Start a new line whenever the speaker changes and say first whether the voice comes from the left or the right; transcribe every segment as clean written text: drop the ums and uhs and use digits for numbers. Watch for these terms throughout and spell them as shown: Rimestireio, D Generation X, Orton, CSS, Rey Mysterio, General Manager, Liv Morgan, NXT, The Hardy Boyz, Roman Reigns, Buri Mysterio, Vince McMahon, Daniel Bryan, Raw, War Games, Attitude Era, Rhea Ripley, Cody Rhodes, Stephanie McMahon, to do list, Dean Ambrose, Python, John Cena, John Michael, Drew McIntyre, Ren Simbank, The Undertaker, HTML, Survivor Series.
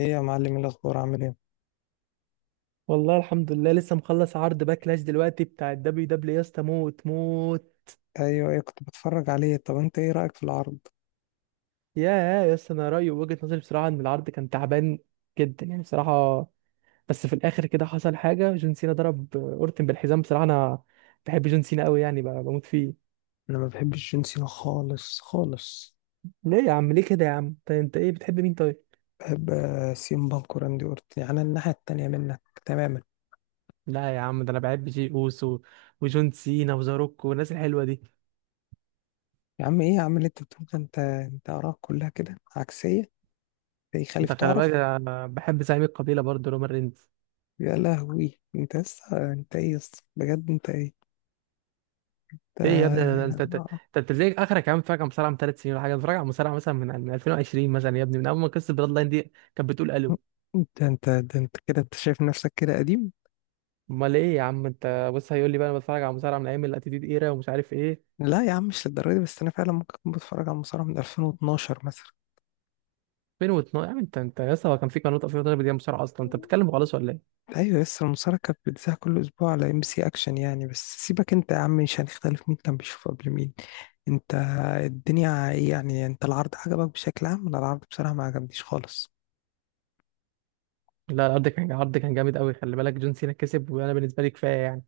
left: ايه يا معلم؟ إيه الاخبار، عامل ايه؟
right: والله الحمد لله، لسه مخلص عرض باكلاش دلوقتي بتاع الدبليو دبليو يا اسطى، موت موت.
left: ايوه، ايه كنت بتفرج عليه. طب انت ايه رايك في العرض؟
right: يا اسطى، انا رايي وجهة نظري بصراحه ان العرض كان تعبان جدا يعني بصراحه. بس في الاخر كده حصل حاجه، جون سينا ضرب اورتن بالحزام. بصراحه انا بحب جون سينا قوي، يعني بموت فيه.
left: انا ما بحبش جون سينا خالص خالص.
right: ليه يا عم؟ ليه كده يا عم؟ طيب انت ايه بتحب مين طيب؟
left: بحب سيم بانك وراندي اورتن، يعني الناحيه التانيه منك تماما.
right: لا يا عم، ده انا بحب جي اوسو وجون سينا وزاروك والناس الحلوه دي.
left: يا عم ايه يا عم اللي انت بتقول ده؟ انت اراك كلها كده عكسيه. ايه
right: انت
left: خالف
right: خلي بالك،
left: تعرف.
right: أنا بحب زعيم القبيله برضه رومان رينز.
left: يا لهوي، انت لسه؟ انت ايه يا اسطى؟ بجد انت ايه؟
right: ايه يا ابني؟ انا
left: انت.
right: انت انت أنت بتلاقيك اخرك يا عم، فاكر مصارعه من ثلاث سنين ولا حاجه؟ بتفرج على مصارعه مثلا من 2020 مثلا يا ابني، من اول ما قصه بلاد لاين دي كانت بتقول الو.
left: انت ده انت كده انت شايف نفسك كده قديم؟
right: امال ايه يا عم؟ انت بص، هيقول لي بقى انا بتفرج على مصارعه من ايام الاتيتيود ايرا ومش عارف ايه.
left: لا يا عم مش للدرجه دي، بس انا فعلا ممكن اكون بتفرج على المصارعه من 2012 مثلا.
right: 2012 يا عم؟ انت يا اسطى، هو كان في قناه 2012 بدي مصارعه اصلا؟ انت بتتكلم خالص ولا ايه؟
left: ايوه لسه المشاركه بتذاع كل اسبوع على ام سي اكشن يعني. بس سيبك انت يا عم، مش هنختلف مين كان بيشوف قبل مين. انت الدنيا ايه يعني؟ انت العرض عجبك بشكل عام؟ انا العرض بصراحه ما عجبنيش خالص.
right: لا، العرض كان جامد قوي، خلي بالك. جون سينا كسب، وانا بالنسبه لي كفايه يعني.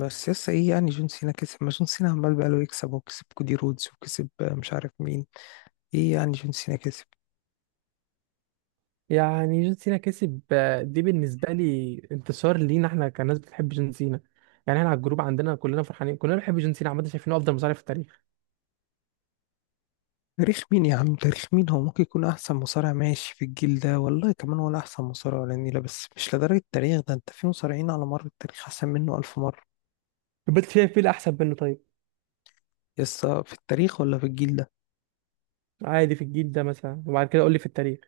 left: بس لسه ايه يعني جون سينا كسب؟ ما جون سينا عمال بقاله يكسب، وكسب كودي رودز، وكسب مش عارف مين. ايه يعني جون سينا كسب؟
right: يعني جون سينا كسب، دي بالنسبه لي انتصار لينا احنا كناس بتحب جون سينا. يعني احنا على الجروب عندنا كلنا فرحانين، كلنا بنحب جون سينا عامه، شايفينه افضل مصارع في التاريخ.
left: تاريخ مين يا عم؟ تاريخ مين؟ هو ممكن يكون احسن مصارع ماشي في الجيل ده، والله كمان، ولا احسن مصارع ولا نيله، بس مش لدرجه التاريخ ده. انت في مصارعين على مر التاريخ احسن منه الف مره.
right: بس شايف مين احسن منه طيب؟
left: يسا في التاريخ ولا في الجيل ده؟
right: عادي في الجيل ده مثلا، وبعد كده قول لي في التاريخ.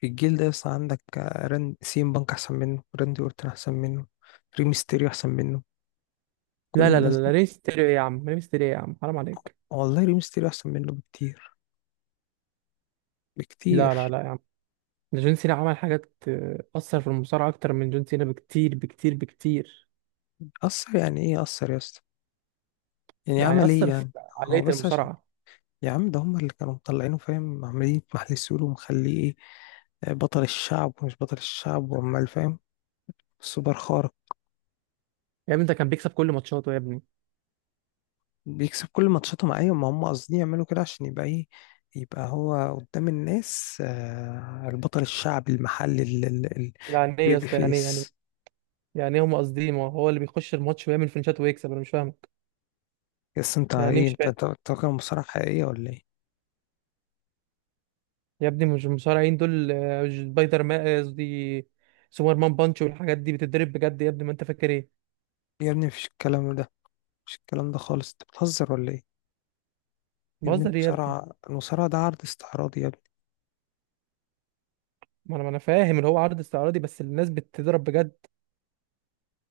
left: في الجيل ده، يسا عندك ران سيم بانك احسن منه، راندي اورتون احسن منه، ريمستيريو احسن منه، كل
right: لا لا لا
left: الناس
right: لا لا،
left: دي-
right: ريم ستيريو ايه يا عم؟ ريم ستيريو ايه يا عم؟ حرام عليك.
left: والله ريمستيريو احسن منه بكتير،
right: لا لا
left: بكتير.
right: لا يا عم، ده جون سينا عمل حاجات، اثر في المصارعه اكتر من جون سينا بكتير بكتير بكتير.
left: اثر يعني ايه اثر يا اسطى؟ يعني
right: يعني
left: عمل ايه
right: اثر في
left: يعني؟ هو
right: عقليه
left: بس عشان
right: المصارعه.
left: يا عم ده هم اللي كانوا مطلعينه، فاهم؟ عمالين محل السور ومخليه ايه، بطل الشعب ومش بطل الشعب، وعمال فاهم، سوبر خارق.
right: يا ابني ده كان بيكسب كل ماتشاته يا ابني.
left: بيكسب كل ماتشاتهم ايوه، ما هم قاصدين يعملوا كده عشان يبقى ايه، يبقى هو قدام الناس البطل الشعبي المحلي
right: يعني ايه يا
left: البيبي
right: اسطى؟ يعني إيه؟
left: فيس.
right: يعني إيه هم قاصدين؟ ما هو اللي بيخش الماتش ويعمل فينشات ويكسب، انا مش فاهمك.
left: بس انت
right: يعني إيه؟
left: ايه؟
right: مش
left: انت
right: فاهم.
left: انت أنت فاكر المصارعة حقيقية ولا ايه؟
right: يا ابني مش المصارعين دول سبايدر مان، قصدي سوبر مان بانش والحاجات دي، بتتدرب بجد يا ابني، ما انت فاكر ايه؟
left: يا ابني مفيش الكلام ده، مش الكلام ده خالص. انت بتهزر ولا ايه؟ يا ابني
right: بهزر يا ابني؟
left: المصارعة، ده عرض استعراضي يا ابني.
right: ما انا فاهم اللي هو عرض استعراضي، بس الناس بتضرب بجد.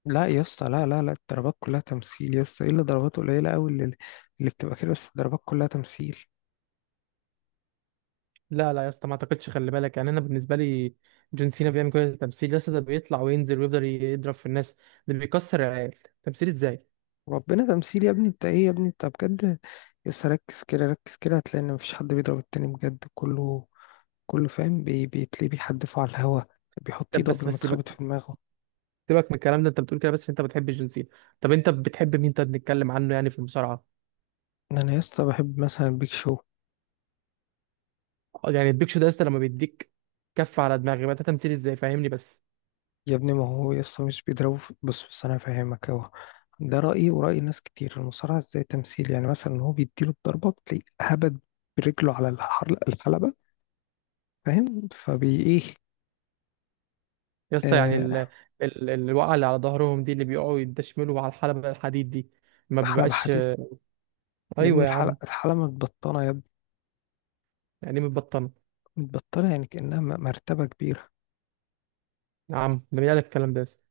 left: لا يا اسطى، لا لا لا، الضربات كلها تمثيل يا اسطى. ايه اللي ضربات قليلة قوي اللي بتبقى كده، بس الضربات كلها تمثيل.
right: لا لا يا اسطى، ما اعتقدش. خلي بالك يعني، انا بالنسبه لي جون سينا بيعمل كل التمثيل يا اسطى؟ ده بيطلع وينزل ويفضل يضرب في الناس، ده بيكسر العيال. تمثيل ازاي؟
left: ربنا تمثيل يا ابني، انت ايه يا ابني انت بجد؟ يس ركز كده، ركز كده هتلاقي ان مفيش حد بيضرب التاني بجد، كله فاهم، بيتلاقيه بيحدفه على الهوا، بيحط
right: طب
left: ايده قبل
right: بس
left: ما
right: بس
left: تخبط في
right: سيبك،
left: دماغه.
right: سيبك من الكلام ده. انت بتقول كده بس عشان انت بتحب جون سينا. طب انت بتحب مين طب، نتكلم عنه يعني في المصارعه.
left: ان انا يسطا بحب مثلا بيك شو.
right: يعني البيك شو ده يا اسطى، لما بيديك كف على دماغي بقى ده تمثيل ازاي؟ فاهمني بس.
left: يا ابني ما هو يسطا مش بيضربه بص، انا فاهمك اهو. ده رأيي ورأي ناس كتير، المصارعة ازاي تمثيل يعني؟ مثلا هو بيديله الضربة، بتلاقيه هبد برجله على الحلبة، فاهم؟ فبي ايه؟
right: يا اسطى يعني
left: آه.
right: الوقعه اللي على ظهرهم دي اللي بيقعوا يدشملوا على الحلبه الحديد دي، ما
left: حلبة
right: بيبقاش؟
left: حديد؟ يا ابني
right: ايوه يا عم.
left: الحلبة متبطنة يا
right: يعني متبطنه؟
left: متبطلة يعني، كأنها مرتبة كبيرة
right: يا عم ده مين قالك الكلام ده يا اسطى؟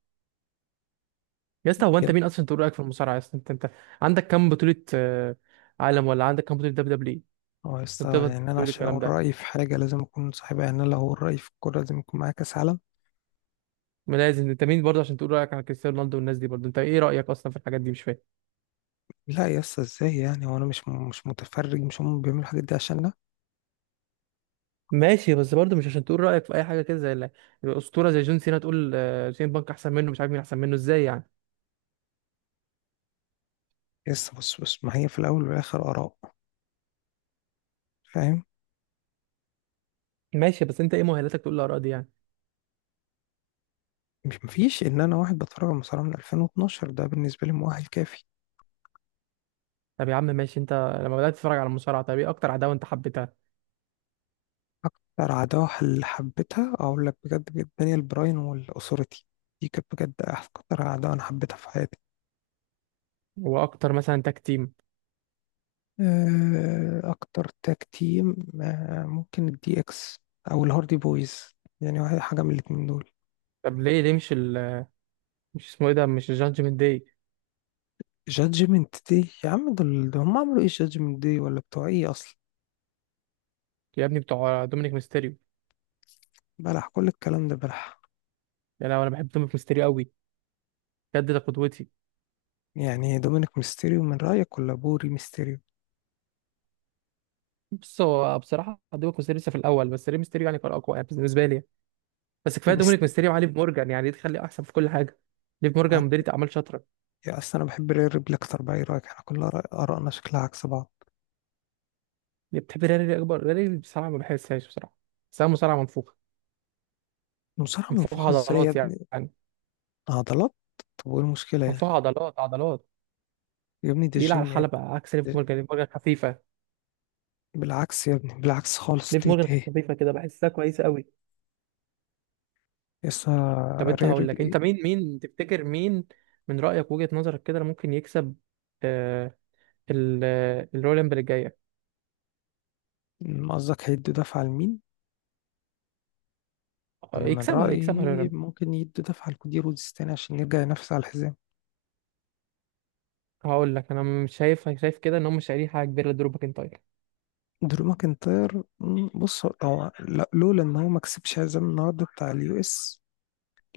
right: يا اسطى هو انت
left: جدا.
right: مين اصلا تقول رايك في المصارعه يا اسطى؟ انت عندك كام بطوله عالم؟ ولا عندك كام بطوله دبليو دبليو
left: هو
right: عشان
left: يسطا
right: تقدر
left: يعني أنا
right: تقول
left: عشان
right: الكلام
left: أقول
right: ده؟
left: رأيي في حاجة لازم أكون صاحبها؟ يعني أنا لو أقول رأيي في الكورة لازم يكون معايا كأس عالم؟
right: ما لازم، انت مين برضه عشان تقول رايك عن كريستيانو رونالدو والناس دي برضه؟ انت ايه رايك اصلا في الحاجات دي؟ مش فاهم.
left: لا يسطا إزاي يعني؟ هو أنا مش مش متفرج؟ مش هم بيعملوا الحاجات دي عشاننا؟
right: ماشي، بس برضه مش عشان تقول رايك في اي حاجه كده، زي الاسطوره زي جون سينا تقول سين بانك احسن منه، مش عارف مين احسن منه، ازاي يعني؟
left: يسطا بص، ما هي في الأول والآخر آراء، فاهم؟
right: ماشي، بس انت ايه مؤهلاتك تقول الاراء دي يعني؟
left: مش إن أنا واحد بتفرج على المصارعة من 2012، ده بالنسبة لي مؤهل كافي.
right: طب يا عم ماشي، انت لما بدات تتفرج على المصارعه، طب ايه اكتر عداوه انت حبيتها؟
left: أكتر عداوة اللي حبيتها أقول لك بجد، بجد دانيال براين والأوثوريتي، دي كانت بجد أكتر عداوة أنا حبيتها في حياتي.
right: واكتر مثلا تاك تيم؟
left: اكتر تاج تيم، ممكن الدي اكس او الهاردي بويز يعني، واحد حاجه من الاتنين دول.
right: طب ليه ليه مش مش اسمه ايه ده، مش الجادجمنت داي؟
left: جادجمنت دي يا عم؟ دول ده هم عملوا ايه؟ جادجمنت دي ولا بتوع ايه اصلا؟
right: يا ابني بتوع دومينيك ميستيريو.
left: بلح، كل الكلام ده بلح.
right: يعني أنا بحب دومينيك ميستيريو قوي، بجد ده قدوتي.
left: يعني دومينيك ميستيريو من رايك ولا بوري ميستيريو؟
right: بص هو بصراحه دومينيك ميستيريو لسه في الاول، بس ري ميستيريو يعني كان اقوى يعني بالنسبه لي. بس كفايه
left: ميست...
right: دومينيك ميستيريو وعلي مورجان، يعني دي تخلي احسن في كل حاجه. ليف مورجان
left: معاك.
right: مديرة اعمال شاطره.
left: يا اصل انا بحب رير ريبلي اكتر بقى. ايه رايك احنا كل ارائنا شكلها عكس بعض؟
right: اللي بتحب ريالي، اكبر ريالي بصراحه ما بحسهاش بصراحه، بحسها مصارعه منفوخه.
left: المصارعه
right: منفوخه
left: منفوخه ازاي يا
right: عضلات يعني.
left: ابني؟ عضلات؟ طب وايه المشكله يعني؟
right: منفوخه عضلات عضلات،
left: يا ابني دي
right: تقيله على
left: الجيم يا
right: الحلبه. عكس ليف
left: ابني.
right: مورجان، ليف مورجان خفيفه.
left: بالعكس يا ابني، بالعكس خالص،
right: ليف
left: دي,
right: مورجان
left: دي
right: خفيفه كده، بحسها كويسه قوي.
left: يسا
right: طب انت
left: رير
right: هقول لك، انت
left: بلاي.
right: مين تفتكر مين من رأيك وجهة نظرك كده اللي ممكن يكسب آه الرولمبل الجاية؟
left: قصدك هيدوا دفعة لمين؟ أنا من
right: يكسبها، يكسبها
left: رأيي
right: الرولمبل.
left: ممكن يدوا دفعة لكودي رودز تاني عشان يرجع ينافس على الحزام.
right: هقول لك انا مش شايف كده ان هم مش شايلين حاجة كبيرة لدرو ماكنتاير.
left: درو ماكنتاير، بص هو لولا إن هو ما كسبش حزام النهاردة بتاع اليو إس،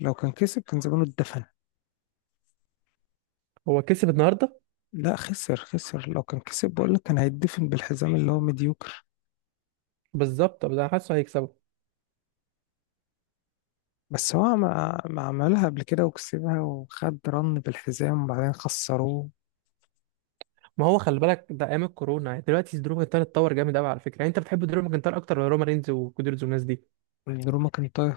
left: لو كان كسب كان زمانه اتدفن.
right: هو كسب النهارده.
left: لا خسر، خسر. لو كان كسب بقولك كان هيتدفن بالحزام اللي هو مديوكر.
right: بالظبط، ده انا حاسه هيكسبه.
left: بس هو ما عملها قبل كده وكسبها، وخد رن بالحزام وبعدين خسروه.
right: ما هو خلي بالك ده ايام الكورونا، يعني دلوقتي درو ماكنتاير اتطور جامد قوي على فكرة. يعني انت بتحب درو ماكنتاير اكتر ولا رومان رينز وكودي والناس دي؟
left: درو ماكنتاير،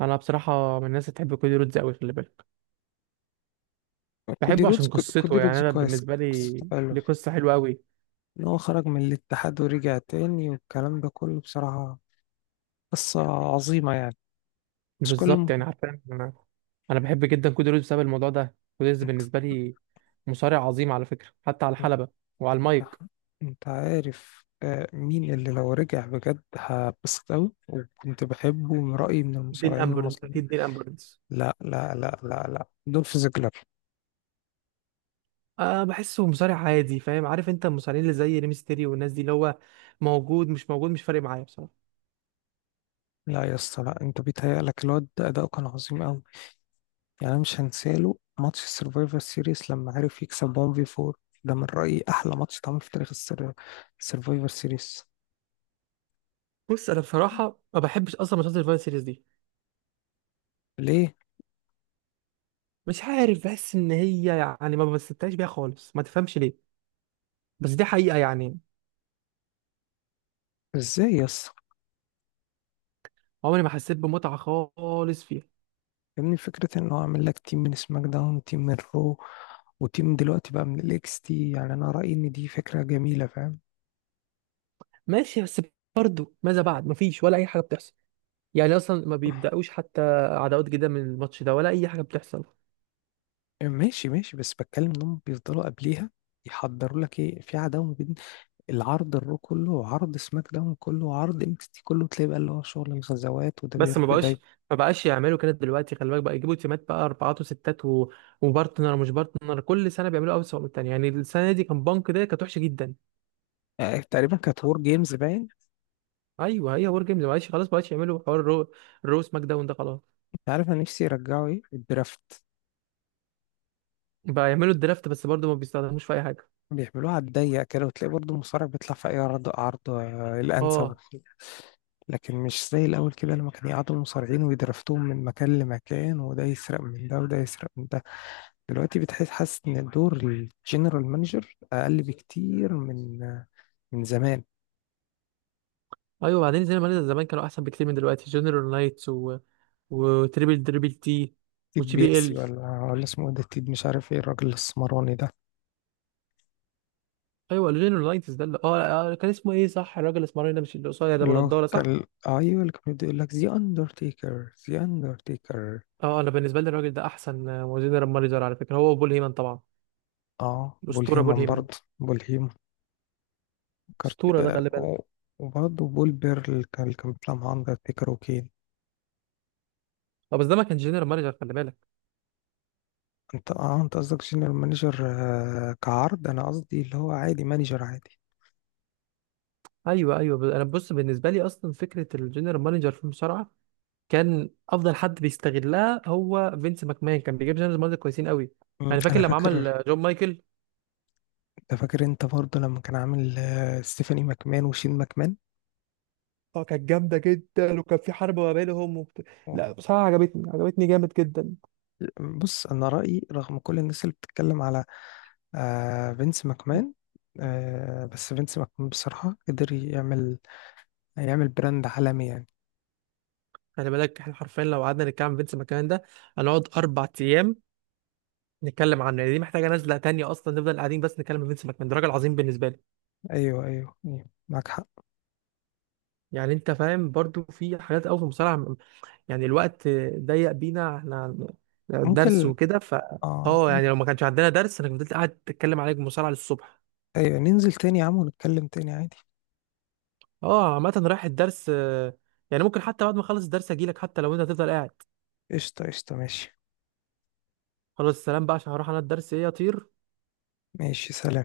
right: انا بصراحة من الناس اللي بتحب كودي رودز قوي، خلي بالك.
left: كودي
right: بحبه
left: رودز.
right: عشان
left: كودي
right: قصته، يعني
left: رودز
right: انا
left: كويس،
right: بالنسبة لي ليه قصة حلوة قوي.
left: ان هو خرج من الاتحاد ورجع تاني والكلام ده كله بصراحة، قصة عظيمة يعني. بس كل
right: بالظبط
left: م...
right: يعني، عارفة انا، انا بحب جدا كود ريز بسبب الموضوع ده. كود ريز
left: انت.
right: بالنسبه لي مصارع عظيم على فكره، حتى على الحلبه وعلى المايك.
left: انت عارف مين اللي لو رجع بجد هبسط أوي وكنت بحبه من رأيي من
right: دين
left: المصارعين
right: امبرنس،
left: المصريين؟
right: اكيد دين امبرنس.
left: لا لا لا لا لا، دولف زيجلر.
right: أه، بحسه مصارع عادي فاهم؟ عارف انت، المصارعين اللي زي ريمستيريو والناس دي، اللي هو موجود مش موجود مش فارق معايا بصراحه.
left: لا يا اسطى لا، انت بيتهيألك. الواد ده أداؤه كان عظيم أوي. يعني أنا مش هنساله ماتش السرفايفر سيريس لما عرف يكسب 1 في 4. ده من رأيي أحلى ماتش اتعمل في تاريخ السرفايفر سيريس.
right: بص انا بصراحه ما بحبش اصلا ماتشات الفايت سيريز دي.
left: ليه؟
right: مش عارف، بحس ان هي يعني ما بستمتعش بيها خالص، ما تفهمش ليه، بس دي حقيقه يعني.
left: ازاي يا اسطى؟
right: عمري ما حسيت بمتعه خالص فيها.
left: يعني فكرة ان هو عامل لك تيم من سماك داون، تيم من رو، وتيم دلوقتي بقى من الاكس تي، يعني انا رأيي ان دي فكرة جميلة، فاهم؟
right: ماشي بس برضه ماذا بعد؟ مفيش ولا اي حاجه بتحصل. يعني اصلا ما بيبداوش حتى عداوات جديده من الماتش ده ولا اي حاجه بتحصل.
left: ماشي، بس بتكلم انهم بيفضلوا قبليها يحضروا لك ايه في عداوة بين العرض الرو كله وعرض سماك داون كله وعرض اكس تي كله، تلاقي بقى اللي هو شغل الغزوات وده
right: بس ما
left: بيروح
right: بقاش،
left: لده.
right: ما بقاش يعملوا كده دلوقتي، خلي بالك بقى. يجيبوا تيمات بقى اربعات وستات وبارتنر ومش بارتنر، كل سنه بيعملوا اوسع من التانيه. يعني السنه دي كان بانك ده كانت وحشه جدا.
left: يعني تقريبا كانت وور جيمز باين.
right: ايوه هي وور جيمز، ما بقاش خلاص. ما بقاش يعملوا حوار الرو، الرو سماك داون ده خلاص.
left: انت عارف انا نفسي يرجعوا ايه؟ الدرافت.
right: بقى يعملوا الدرافت، بس برضه ما بيستخدموش في اي حاجه.
left: بيعملوها على الضيق كده، وتلاقي برضه المصارع بيطلع في اي عرض، عرض الانسب،
right: اه
left: لكن مش زي الأول كده لما كانوا يقعدوا المصارعين ويدرفتوهم من مكان لمكان، وده يسرق من ده وده يسرق من ده. دلوقتي حاسس إن دور الجنرال مانجر أقل بكتير من من زمان.
right: ايوه، بعدين زي ما قلنا زمان كانوا احسن بكتير من دلوقتي. جنرال نايتس وتريبل دريبل تي،
left: تيد
right: وجي بي
left: بياسي،
right: ال.
left: ولا اسمه إيه ده؟ تيد مش عارف ايه، الراجل السمراني ده.
right: ايوه الجينيرولايتس ده اللي كان اسمه ايه؟ صح، الراجل الاسمراني ده، مش اللي قصير ده
left: اللي هو
right: بنضاره؟ صح.
left: كان، ايوه اللي كان بيقول لك ذا اندرتيكر، ذا اندرتيكر.
right: اه انا بالنسبه لي الراجل ده احسن جنرال مانجر على فكره، هو بول هيمن طبعا.
left: اه بول
right: الاسطوره بول
left: هيمن،
right: هيمن،
left: برضه بول هيمن. كارت...
right: اسطوره ده
left: آه.
right: خلي بالك.
left: و- وبرضه بول بيرل كان اللي كان بيطلع مع اندرتيكر وكين.
right: اه بس ده ما كانش جنرال مانجر، خلي بالك.
left: انت اه انت قصدك جنرال مانجر، كعرض؟ انا قصدي اللي هو عادي، مانجر عادي.
right: ايوه ايوه انا بص بالنسبه لي اصلا فكره الجنرال مانجر في المصارعه، كان افضل حد بيستغلها هو فينس ماكمان. كان بيجيب جنرال مانجر كويسين قوي.
left: مم.
right: يعني فاكر
left: انا
right: لما عمل
left: فاكر.
right: جون مايكل.
left: انت فاكر انت برضه لما كان عامل ستيفاني ماكمان وشين ماكمان؟
right: اه كانت جامده جدا، وكان في حرب ما بينهم لا
left: أوه.
right: بصراحه عجبتني، عجبتني جامد جدا.
left: بص انا رأيي رغم كل الناس اللي بتتكلم على آه فينس ماكمان، بس فينس ماكمان بصراحة قدر يعمل، يعمل براند عالمي يعني.
right: خلي بالك احنا حرفيا لو قعدنا نتكلم عن فينس ماكمان ده هنقعد اربع ايام نتكلم عنه. يعني دي محتاجه نزله تانية اصلا، نفضل قاعدين بس نتكلم عن فينس ماكمان. ده راجل عظيم بالنسبه لي.
left: ايوه، أيوة. معاك حق.
right: يعني انت فاهم برضو في حاجات قوي في المصارعه يعني الوقت ضيق بينا احنا، درس
left: ممكن.
right: وكده ف
left: اه.
right: اه. يعني لو ما كانش عندنا درس انا فضلت قاعد اتكلم عليك مصارعه للصبح.
left: ايوه ننزل تاني يا عم ونتكلم تاني عادي.
right: اه عامه رايح الدرس يعني ممكن حتى بعد ما اخلص الدرس اجي لك حتى لو انت هتفضل قاعد.
left: قشطة قشطة، ماشي.
right: خلاص السلام بقى، عشان هروح انا الدرس. ايه اطير.
left: ماشي، سلام.